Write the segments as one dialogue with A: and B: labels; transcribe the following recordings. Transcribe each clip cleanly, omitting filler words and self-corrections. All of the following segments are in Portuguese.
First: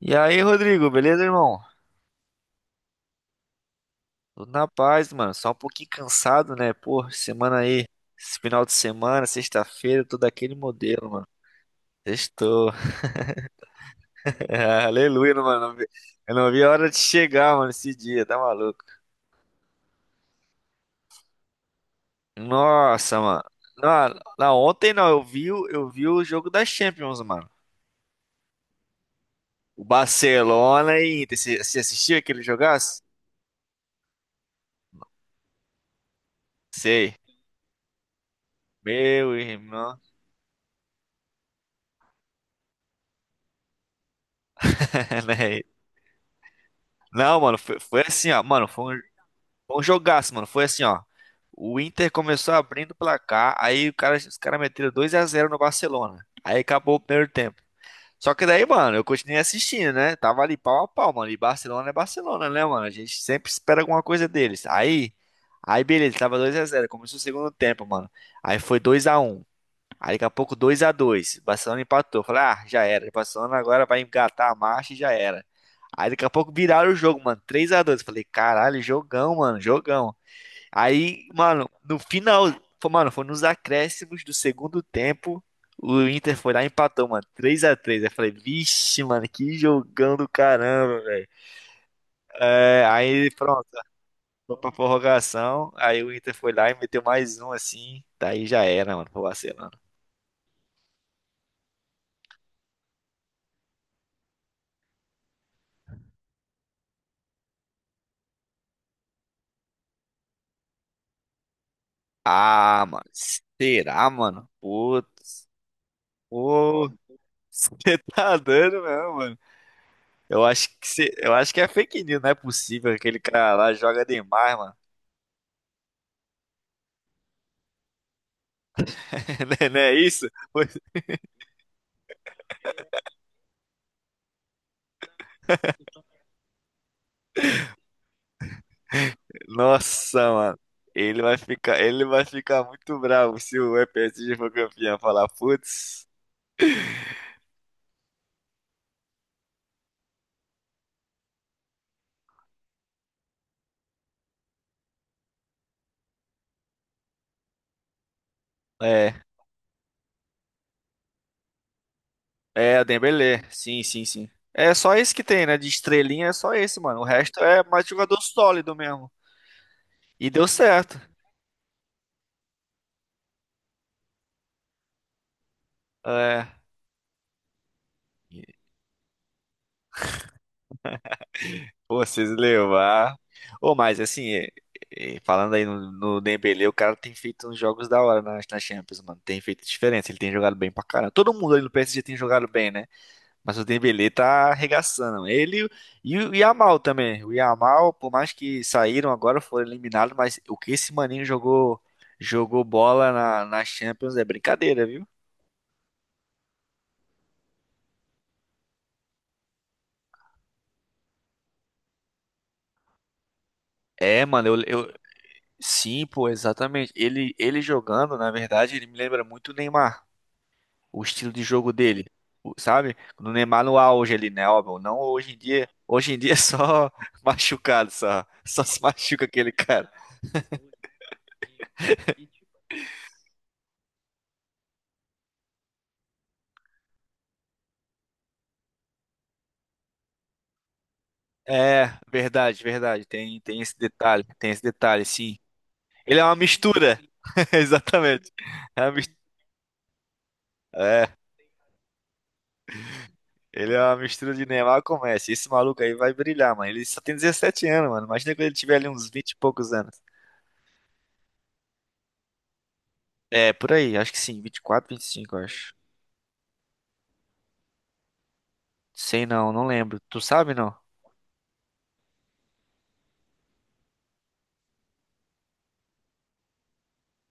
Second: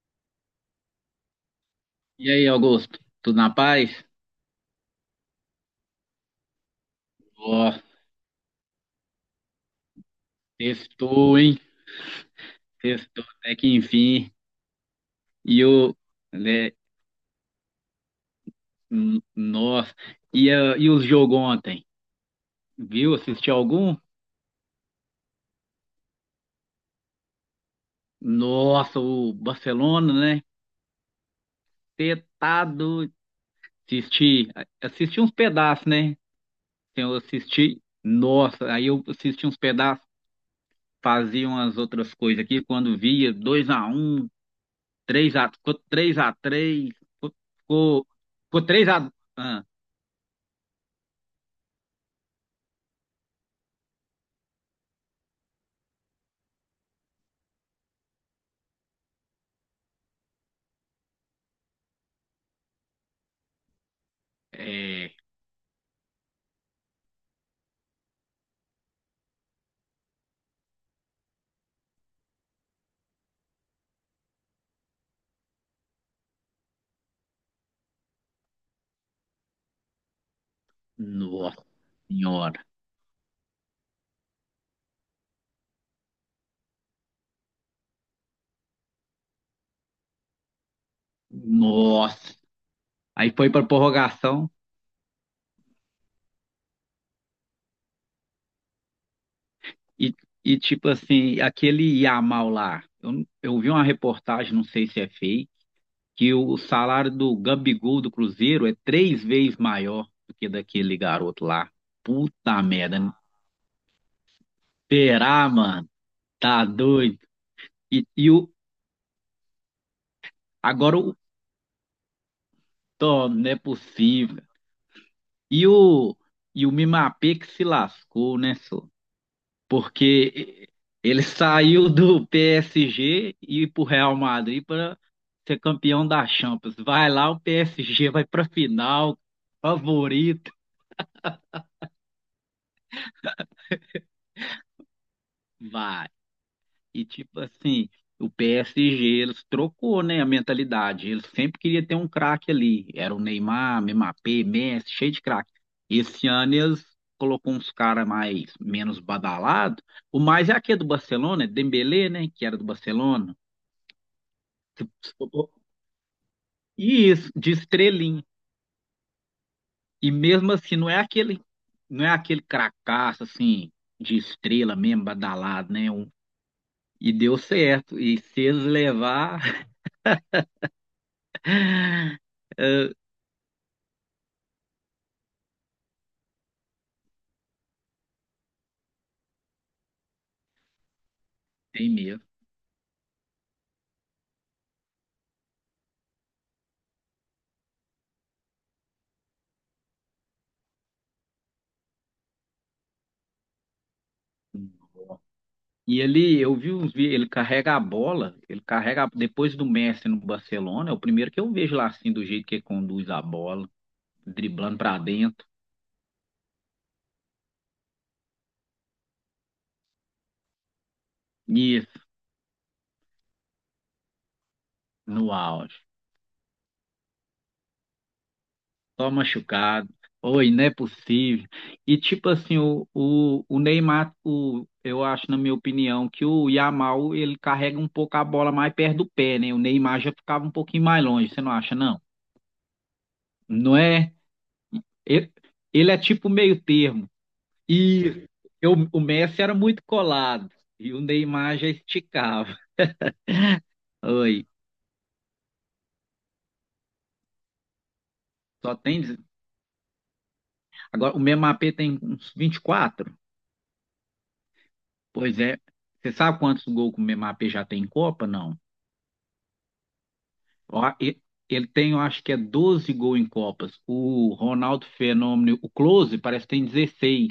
A: E aí, Rodrigo, beleza, irmão?
B: E aí, Augusto? Tudo na paz?
A: Tudo na paz, mano. Só um pouquinho cansado, né? Pô, semana
B: Ó,
A: aí, esse final de semana, sexta-feira, tô daquele modelo, mano.
B: testou, hein?
A: Sextou.
B: Testou até que enfim.
A: Aleluia,
B: E
A: mano.
B: o,
A: Eu não vi a
B: né,
A: hora de chegar, mano, esse dia, tá maluco?
B: n- Nossa. E os jogos ontem? Viu?
A: Nossa, mano.
B: Assistiu algum?
A: Não, não, ontem não, eu vi, eu vi o jogo das Champions, mano.
B: Nossa, o
A: O
B: Barcelona, né?
A: Barcelona e Inter. Você
B: Cê
A: assistiu aquele
B: tá
A: jogaço?
B: doido. Assisti, assisti uns pedaços, né? Eu
A: Sei.
B: assisti, nossa, aí eu
A: Meu
B: assisti uns
A: irmão.
B: pedaços, fazia umas outras coisas aqui, quando via 2-1, três a 3,
A: Né?
B: ficou três x 3,
A: Não, mano, foi
B: ficou,
A: assim, ó.
B: ficou
A: Mano,
B: 3x...
A: Foi um jogaço, mano. Foi assim, ó. O Inter começou abrindo o placar, aí o cara, os caras meteram 2 a 0 no Barcelona. Aí acabou o primeiro tempo. Só que daí, mano, eu continuei assistindo, né? Tava ali pau a pau, mano. E Barcelona é Barcelona, né, mano? A gente sempre espera alguma coisa deles.
B: É,
A: Aí, beleza, tava 2 a 0. Começou o segundo tempo, mano. Aí foi 2 a 1. Aí daqui a pouco 2 a 2. Barcelona empatou. Falei, ah, já era. Barcelona agora vai engatar a marcha e já era. Aí daqui a pouco viraram o jogo, mano. 3 a 2. Falei, caralho, jogão, mano, jogão. Aí,
B: nossa
A: mano, no final,
B: senhora.
A: mano, foi nos acréscimos do segundo tempo, o Inter foi lá e empatou, mano, 3 a 3. Aí eu falei, vixe, mano, que jogão do caramba, velho.
B: Nossa.
A: É, aí,
B: Aí foi pra
A: pronto,
B: prorrogação
A: foi pra prorrogação, aí o Inter foi lá e meteu mais um, assim, daí já era, mano, pro Barcelona.
B: e, e tipo assim, aquele Yamal lá. Eu vi uma reportagem, não sei se é fake, que o salário do Gabigol do Cruzeiro é três vezes maior do que daquele garoto lá. Puta
A: Ah, mano,
B: merda.
A: será, mano? Putz,
B: Será, mano? Tá
A: pô,
B: doido.
A: você
B: E, e
A: tá
B: o,
A: dando mesmo, mano. Eu acho que,
B: Agora
A: cê-
B: o
A: eu acho que é fake news, não é possível. Aquele
B: Tom, não
A: cara
B: é
A: lá joga
B: possível.
A: demais, mano.
B: E o, e o Mimapé que se lascou, né, senhor?
A: Não é isso?
B: Porque ele saiu do PSG e para o Real Madrid para ser campeão da Champions. Vai lá, o PSG vai para final,
A: Nossa,
B: favorito,
A: mano. Ele vai ficar muito bravo se o PSG for campeão. Falar, putz.
B: vai. E tipo assim, o PSG eles trocou, né, a mentalidade. Eles sempre queria ter um craque ali. Era o Neymar, Mbappé, Messi, cheio de craque. Esse ano eles colocou uns caras mais menos
A: É,
B: badalados. O mais é aquele do Barcelona, é Dembélé, né, que era do
A: é,
B: Barcelona.
A: Dembélé. Sim, sim, sim. É só esse que tem, né? De estrelinha é só esse, mano. O
B: E isso,
A: resto
B: de
A: é mais jogador
B: estrelinha.
A: sólido mesmo.
B: E
A: E deu
B: mesmo assim, não é
A: certo.
B: aquele, não é aquele cracaço assim, de estrela mesmo, badalado, né? Um-
A: É.
B: e deu certo. E se eles levar,
A: Pô, vocês levar. Ô, mas assim, é, falando aí no, Dembélé, o cara tem feito uns jogos da hora na Champions, mano. Tem feito diferença. Ele tem jogado bem pra caramba. Todo mundo aí no
B: tem
A: PSG tem
B: mesmo.
A: jogado bem, né? Mas o Dembélé tá arregaçando. Ele e o Yamal também. O Yamal, por mais que saíram agora, foram eliminados, mas o que esse maninho jogou na Champions é brincadeira, viu?
B: E ele, eu vi uns vídeos, ele carrega a bola, depois do Messi no Barcelona, é o primeiro que eu vejo lá assim, do jeito que ele conduz a bola,
A: É, mano,
B: driblando pra dentro.
A: sim, pô, exatamente. Ele jogando, na verdade, ele me lembra muito o Neymar, o estilo de jogo
B: Isso,
A: dele. Sabe? No Neymar no auge ali, né, óbvio, não
B: no
A: hoje em dia.
B: auge.
A: Hoje em dia é só machucado, só se
B: Só
A: machuca aquele
B: machucado.
A: cara.
B: Oi, não é possível. E tipo assim, o Neymar, eu acho, na minha opinião, que o Yamal ele carrega um pouco a bola mais perto do pé, né? O Neymar já ficava um pouquinho mais longe, você não acha,
A: É,
B: não?
A: verdade, verdade. Tem esse
B: Não é?
A: detalhe, tem esse detalhe,
B: Ele,
A: sim.
B: ele é
A: Ele é
B: tipo
A: uma
B: meio
A: mistura.
B: termo. E
A: Exatamente. É, uma
B: o
A: mis-
B: Messi era muito colado e o
A: é,
B: Neymar já esticava.
A: ele é uma mistura de
B: Oi,
A: Neymar com Messi. Esse maluco aí vai brilhar, mano. Ele só tem 17 anos, mano. Imagina quando ele
B: só
A: tiver ali
B: tem.
A: uns 20 e poucos anos.
B: Agora, o Memapê tem uns vinte e quatro.
A: É, por aí, acho que sim, 24, 25,
B: Pois
A: eu
B: é.
A: acho.
B: Você sabe quantos gols que o Memapê já tem em Copa? Não.
A: Sei não, não lembro. Tu sabe não?
B: Ó. Ele tem, eu acho que é 12 gols em Copas. O Ronaldo Fenômeno, o Close, parece que tem 16.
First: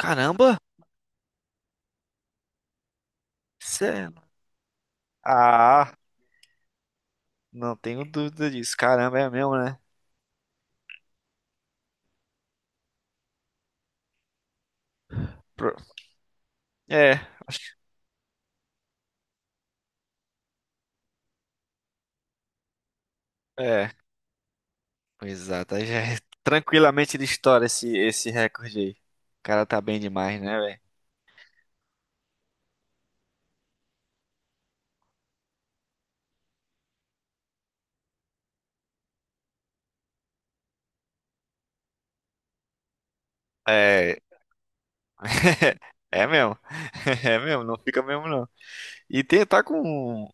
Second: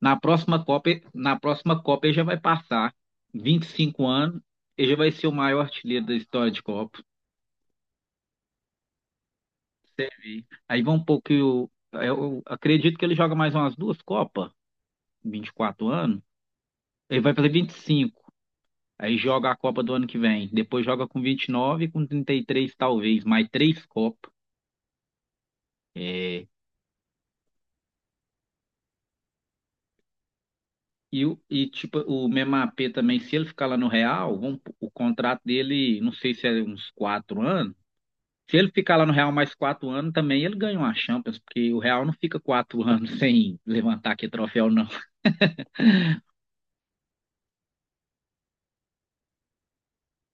B: Na próxima Copa, ele- na próxima Copa ele já vai passar 25
A: Sério?
B: anos, ele já vai ser o maior
A: Ah,
B: artilheiro da história de Copa.
A: não tenho dúvida disso. Caramba, é mesmo, né?
B: Você vê. Aí vão um pouco. Eu acredito que ele joga mais umas duas Copas, vinte e
A: Pro-
B: quatro anos.
A: É,
B: Ele vai fazer vinte e
A: acho.
B: cinco. Aí joga a Copa do ano que vem. Depois joga com 29, com 33 talvez, mais três
A: É.
B: Copas.
A: Exato. Aí já é tranquilamente ele estoura esse recorde aí. O cara tá bem demais, né, velho?
B: E tipo, o mesmo AP também, se ele ficar lá no Real, o contrato dele, não sei se é uns 4 anos. Se ele ficar lá no Real mais 4 anos, também ele ganha uma Champions, porque o Real não fica quatro anos sem levantar
A: É,
B: aqui troféu, não.
A: é mesmo. É mesmo, não fica mesmo não. E tem, tá com,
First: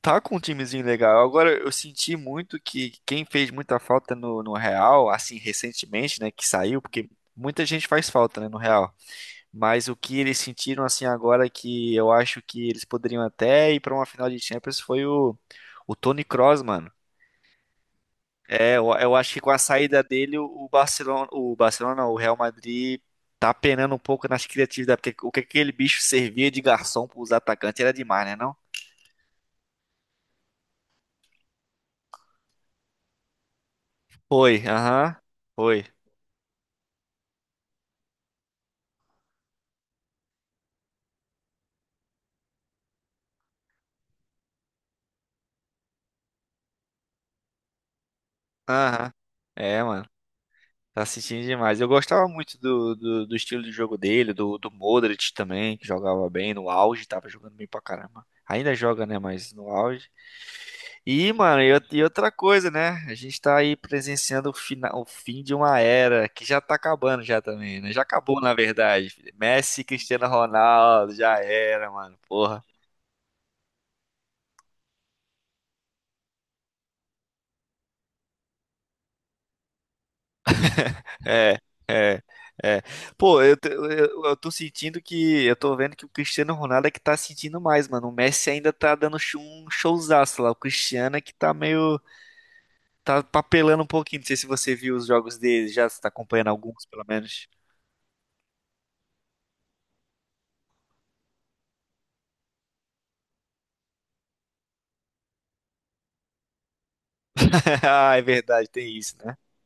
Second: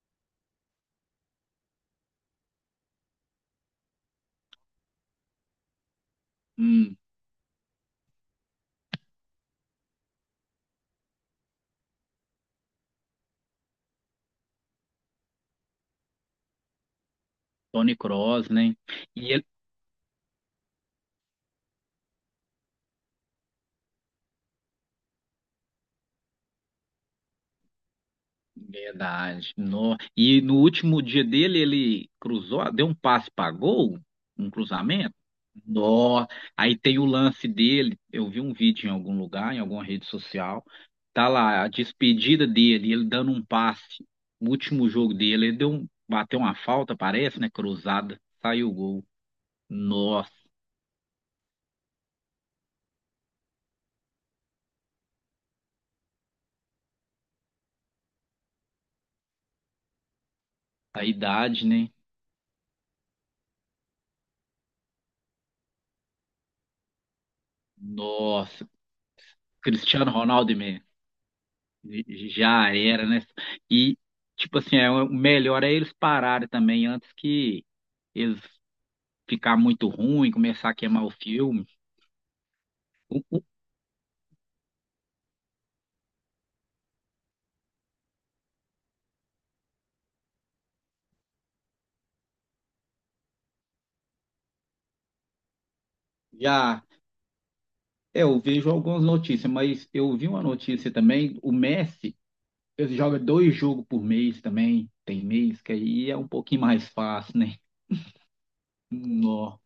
A: tá com um timezinho legal. Agora eu senti muito que quem fez muita falta no Real, assim, recentemente, né, que saiu,
B: Hum,
A: porque muita gente faz falta, né, no Real. Mas o que eles sentiram assim agora que eu acho que eles poderiam até ir pra uma final de Champions foi o Toni Kroos, mano.
B: Toni Kroos, né?
A: É, eu acho que
B: E
A: com a saída dele, o Barcelona, não, o Real Madrid tá penando um pouco nas criatividades, porque o que aquele bicho servia de garçom pros atacantes era demais, né, não?
B: Verdade. E no último dia dele, ele cruzou, deu um passe para gol, um
A: Foi,
B: cruzamento.
A: aham, foi,
B: No... Aí tem o lance dele. Eu vi um vídeo em algum lugar, em alguma rede social. Tá lá a despedida dele, ele dando um passe. No último jogo dele, ele bateu uma falta, parece, né? Cruzada, saiu o gol.
A: aham. É, mano,
B: Nossa,
A: tá sentindo demais. Eu gostava muito do estilo de jogo dele, do Modric também, que jogava bem no auge, tava jogando bem pra caramba. Ainda joga, né, mas no auge.
B: a
A: E, mano,
B: idade, né?
A: e outra coisa, né? A gente tá aí presenciando o final, o fim de uma era que já tá acabando já também, né? Já acabou, na
B: Nossa,
A: verdade. Messi,
B: Cristiano
A: Cristiano
B: Ronaldo mesmo.
A: Ronaldo, já era, mano. Porra.
B: Já era, né? E, tipo assim, é, o melhor é eles pararem também antes que eles ficar muito ruim, começar a queimar o
A: É,
B: filme.
A: é, é.
B: O-
A: Pô,
B: o-
A: eu tô sentindo que. Eu tô vendo que o Cristiano Ronaldo é que tá sentindo mais, mano. O Messi ainda tá dando um showzaço lá. O Cristiano é que tá meio. Tá papelando um pouquinho. Não sei se você viu os jogos dele já, se tá acompanhando
B: Já,
A: alguns, pelo menos.
B: é, eu vejo algumas notícias, mas eu vi uma notícia também, o Messi, ele joga dois jogos por mês também, tem mês que aí é um pouquinho mais fácil, né?
A: Ah, é verdade, tem isso, né?
B: Nó,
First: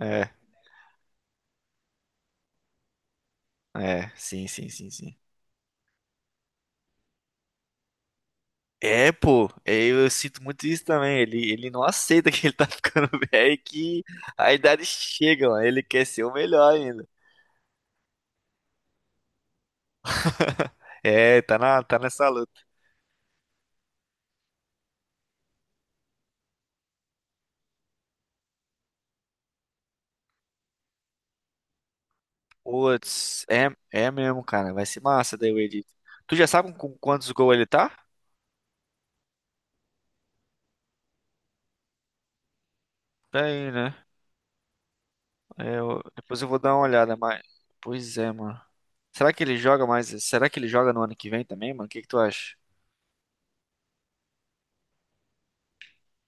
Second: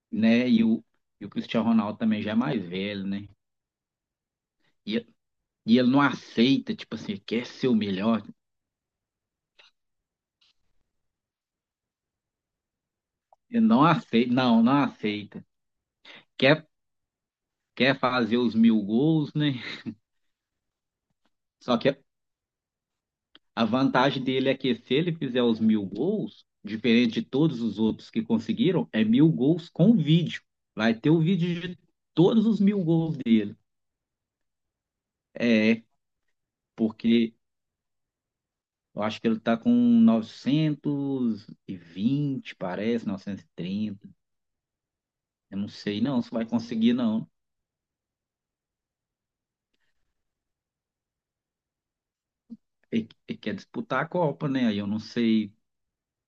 A: É.
B: né? E o Cristiano Ronaldo também já é mais velho, né?
A: É, sim, sim, sim,
B: E,
A: sim.
B: e ele não aceita, tipo assim, quer ser o melhor,
A: É, pô, é, eu sinto muito isso também. Ele não aceita que ele tá ficando velho e
B: ele não
A: que
B: aceita,
A: a
B: não, não
A: idade
B: aceita.
A: chega, mano. Ele quer ser o
B: quer,
A: melhor ainda.
B: quer fazer os 1.000 gols, né?
A: É,
B: Só
A: tá
B: que
A: nessa luta.
B: a vantagem dele é que se ele fizer os 1.000 gols, diferente de todos os outros que conseguiram, é mil gols com vídeo. Vai ter o vídeo de todos os 1.000 gols
A: Putz,
B: dele.
A: é, é mesmo, cara. Vai ser massa daí o
B: É,
A: Edito. Tu já sabe com quantos
B: porque
A: gols ele tá?
B: eu acho que ele tá com 920 parece, novecentos e
A: Peraí, né?
B: trinta Eu não
A: É,
B: sei não se
A: depois
B: vai
A: eu vou dar uma
B: conseguir,
A: olhada,
B: não.
A: mas. Pois é, mano. Será que ele joga mais? Será que ele joga no ano que vem também, mano? O que que tu acha?
B: Ele quer disputar a Copa, né? Aí eu não sei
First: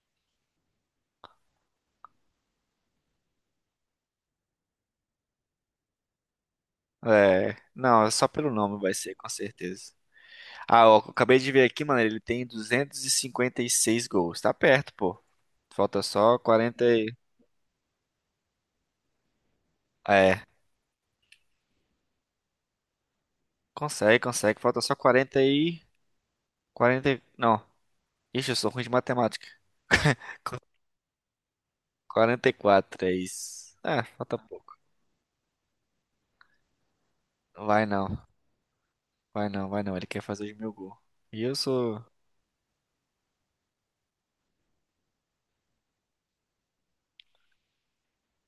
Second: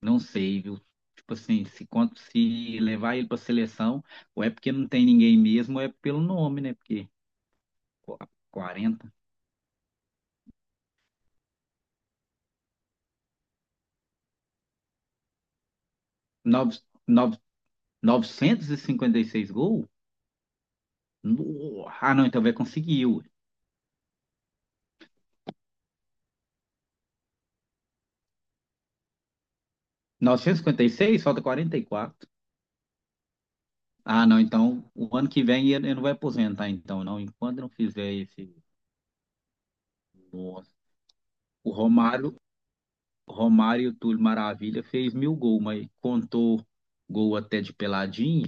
B: Não sei, viu? Tipo assim, se levar ele para seleção, ou é porque não tem ninguém mesmo, ou é pelo nome, né? Porque
A: É, não, é
B: qu-
A: só pelo nome vai
B: 40,
A: ser, com certeza. Ah, ó, acabei de ver aqui, mano, ele tem duzentos e cinquenta e seis gols. Tá perto, pô. Falta só
B: nove
A: quarenta e—
B: nove 956 gols?
A: É,
B: Ah, não, então vai conseguir. Ué.
A: consegue, consegue. Falta só 40 e— 40. E— não. Ixi, eu sou ruim de matemática. Qu-
B: 956, falta 44.
A: 44, é isso. É,
B: Ah,
A: falta
B: não,
A: pouco.
B: então o ano que vem ele não vai aposentar, então, não. Enquanto não
A: Vai
B: fizer
A: não,
B: esse.
A: vai não, vai não. Ele quer fazer os
B: Nossa.
A: mil gols. E eu
B: O
A: sou—
B: Romário, o Romário e o Túlio Maravilha fez 1.000 gols, mas contou gol até de peladinha,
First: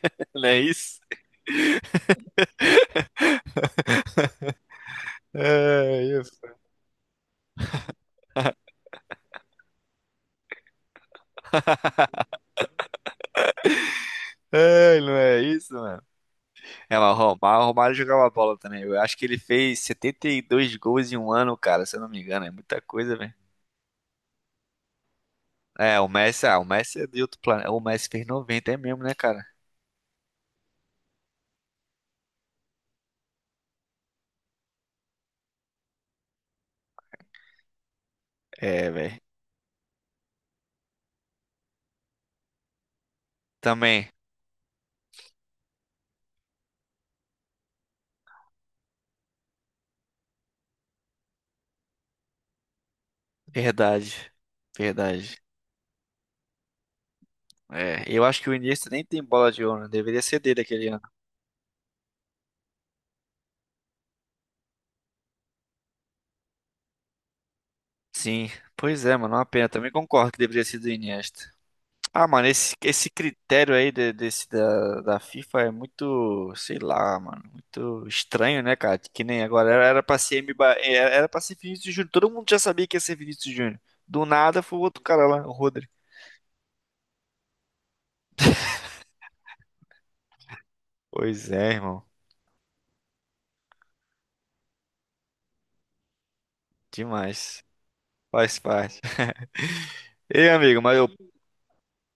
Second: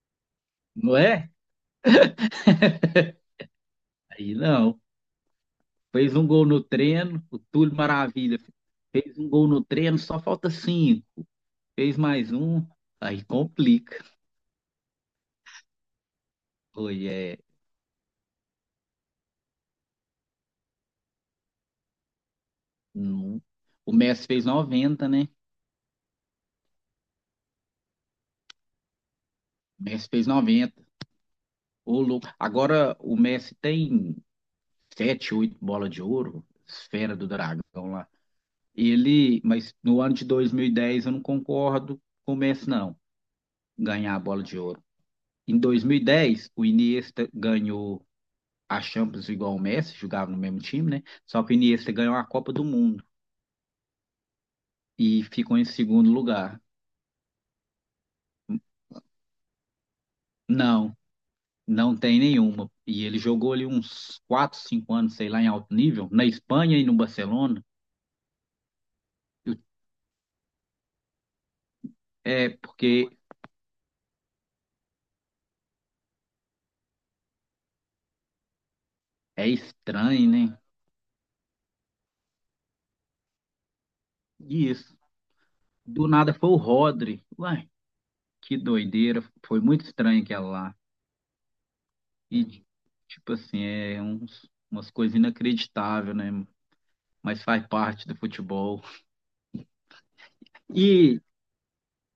A: Não é
B: não
A: isso?
B: é? Aí não.
A: É,
B: Fez
A: eu—
B: um gol no treino, o Túlio Maravilha. Fez um gol no treino, só falta cinco. Fez mais um, aí complica.
A: é, não é isso, mano. É,
B: Foi,
A: mas o
B: é,
A: Romário, o Romário jogava bola também. Eu acho que ele fez 72 gols em um ano, cara, se eu não me engano. É muita coisa, velho.
B: não- O Messi fez 90, né?
A: É, o Messi, ah, o Messi é de outro planeta. O Messi fez 90, é mesmo, né, cara?
B: O Messi fez noventa. Ô, louco. Agora o Messi tem sete, oito bolas de ouro, esfera do dragão lá.
A: É, velho.
B: Mas no ano de 2010 eu não concordo com o Messi, não,
A: Também,
B: ganhar a bola de ouro. Em 2010 o Iniesta ganhou a Champions igual o Messi, jogava no mesmo time, né? Só que o Iniesta ganhou a Copa do Mundo
A: verdade.
B: e
A: Verdade.
B: ficou em segundo lugar.
A: É, eu acho que o Iniesta nem tem bola de ouro, né? Deveria ser dele aquele
B: Não,
A: ano.
B: não tem nenhuma. E ele jogou ali uns 4, 5 anos, sei lá, em alto nível, na Espanha e no Barcelona.
A: Sim, pois é, mano, é uma
B: Eu-
A: pena. Também concordo que deveria ser do Iniesta. Ah, mano,
B: É
A: esse
B: porque
A: critério aí desse da FIFA é muito, sei lá, mano, muito estranho, né, cara? Que nem
B: é
A: agora era, era pra
B: estranho,
A: ser
B: né?
A: Mba, era, era pra ser Vinícius Júnior. Todo mundo já sabia que ia ser Vinícius Júnior. Do nada
B: E
A: foi o
B: isso.
A: outro cara lá, o Rodri.
B: Do nada foi o Rodri. Uai, que doideira. Foi muito estranho aquela lá.
A: Pois é, irmão.
B: E, tipo assim, é uns, umas coisas inacreditáveis, né? Mas
A: Demais.
B: faz parte do
A: Faz
B: futebol.
A: parte. Ei, amigo, mas eu.
B: E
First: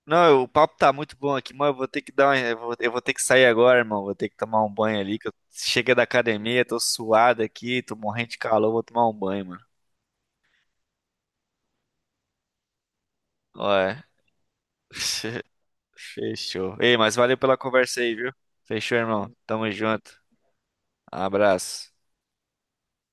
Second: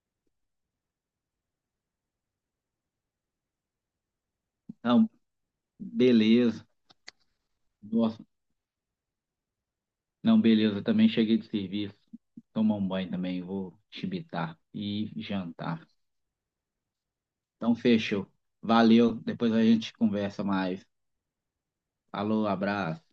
A: Não, o papo tá muito bom aqui, mas eu vou ter que dar uma— eu vou ter que sair agora, irmão. Vou ter que tomar um banho
B: ah,
A: ali, que eu cheguei da academia,
B: Beleza.
A: tô suado aqui, tô
B: Nossa,
A: morrendo de calor, vou tomar um banho, mano.
B: não, beleza. Também cheguei de serviço. Tomar um banho também. Vou
A: Ué.
B: chibitar e jantar.
A: Fechou. Ei, mas valeu pela
B: Então,
A: conversa aí,
B: fechou.
A: viu? Fechou,
B: Valeu.
A: irmão.
B: Depois a
A: Tamo
B: gente
A: junto.
B: conversa mais.
A: Abraço.
B: Falou, abraço.